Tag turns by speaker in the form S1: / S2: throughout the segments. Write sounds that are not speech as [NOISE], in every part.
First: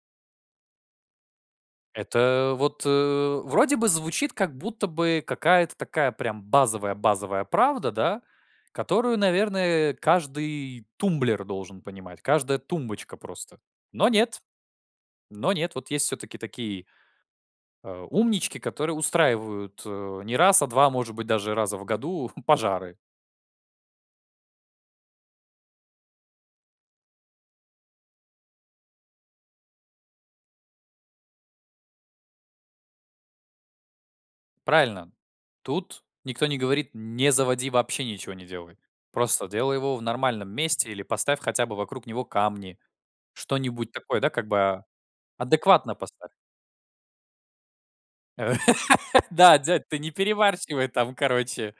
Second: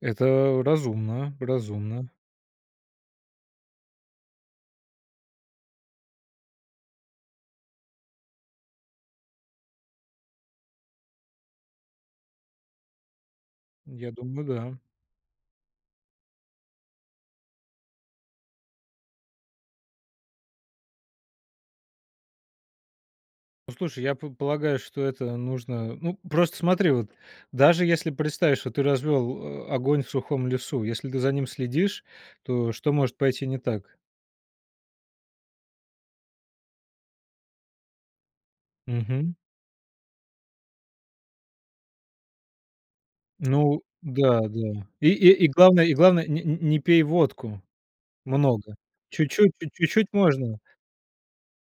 S1: Это разумно, разумно.
S2: Это вот, э, вроде бы звучит как будто бы какая-то такая прям базовая базовая правда, да, которую, наверное, каждый тумблер должен понимать, каждая тумбочка просто. Но
S1: Я
S2: нет.
S1: думаю, да.
S2: Но нет. Вот есть всё-таки такие э, умнички, которые устраивают, э, не раз, а 2 может быть, даже раза в году [CHUCKLES] пожары.
S1: Ну слушай, я п полагаю, что это нужно Ну, просто смотри, вот даже если представишь, что ты развел, а, огонь в сухом лесу, если ты за ним следишь, то что может пойти не так?
S2: Правильно. Тут никто не говорит: не заводи, вообще ничего не делай.
S1: Мгм.
S2: Просто делай его в нормальном месте или поставь хотя бы вокруг него камни.
S1: Ну
S2: Что-нибудь такое, да,
S1: да,
S2: как бы.
S1: да и и и главное
S2: Адекватно
S1: и главное
S2: поставь.
S1: нь нь не пей водку,
S2: [LAUGHS] Э.
S1: много, чуть-чуть
S2: Да,
S1: пь
S2: дядь, ты не
S1: чуть-чуть можно.
S2: перебарщивай там, короче.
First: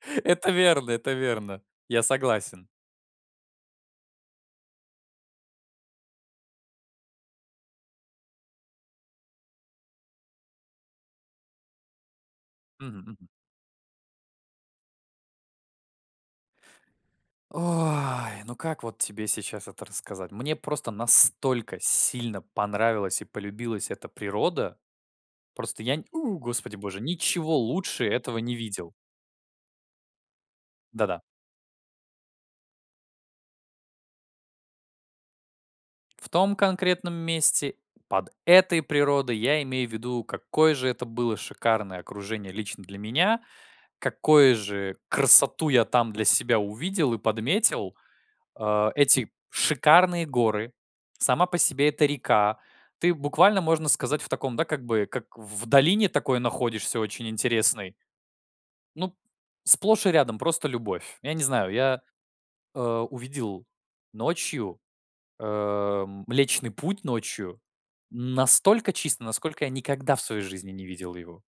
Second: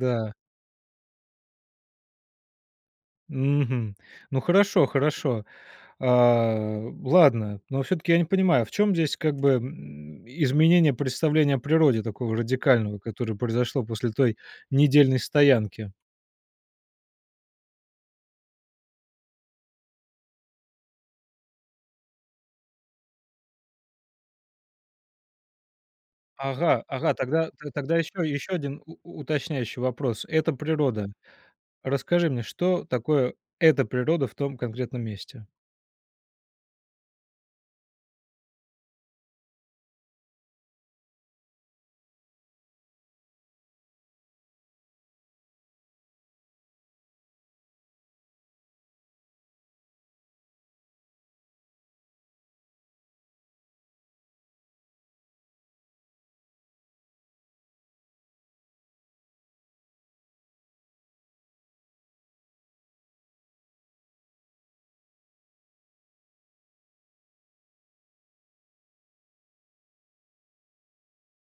S2: [LAUGHS] Это верно, это верно. Я согласен.
S1: Мгм. Ну хорошо, хорошо. А, ладно, но всё-таки я не понимаю, в чём здесь как бы, м, изменение представления о природе такого
S2: Мгм,
S1: радикального,
S2: мгм.
S1: которое произошло после той недельной стоянки?
S2: Ой! Ну как вот тебе сейчас это рассказать? Мне просто настолько сильно понравилась и полюбилась эта природа! Просто я нь [WHOOPS] у, господи
S1: Ага,
S2: боже,
S1: ага, тогда
S2: ничего
S1: то тогда
S2: лучше
S1: ещё
S2: этого
S1: еще
S2: не
S1: 1
S2: видел.
S1: у уточняющий вопрос. Это природа.
S2: Да-да.
S1: Расскажи мне, что такое эта природа в том конкретном месте?
S2: В том конкретном месте, под этой природой, я имею в виду, какое же это было шикарное окружение лично для меня, какое же красоту я там для себя увидел и подметил. А. Эти шикарные горы, сама по себе эта река. Ты буквально, можно сказать, в таком, да, как бы как в долине такой находишься очень интересной. Ну п сплошь и рядом просто любовь. Я не знаю, я, а, увидел ночью, эм, Млечный Путь ночью настолько чисто, насколько я никогда в своей жизни не видел его.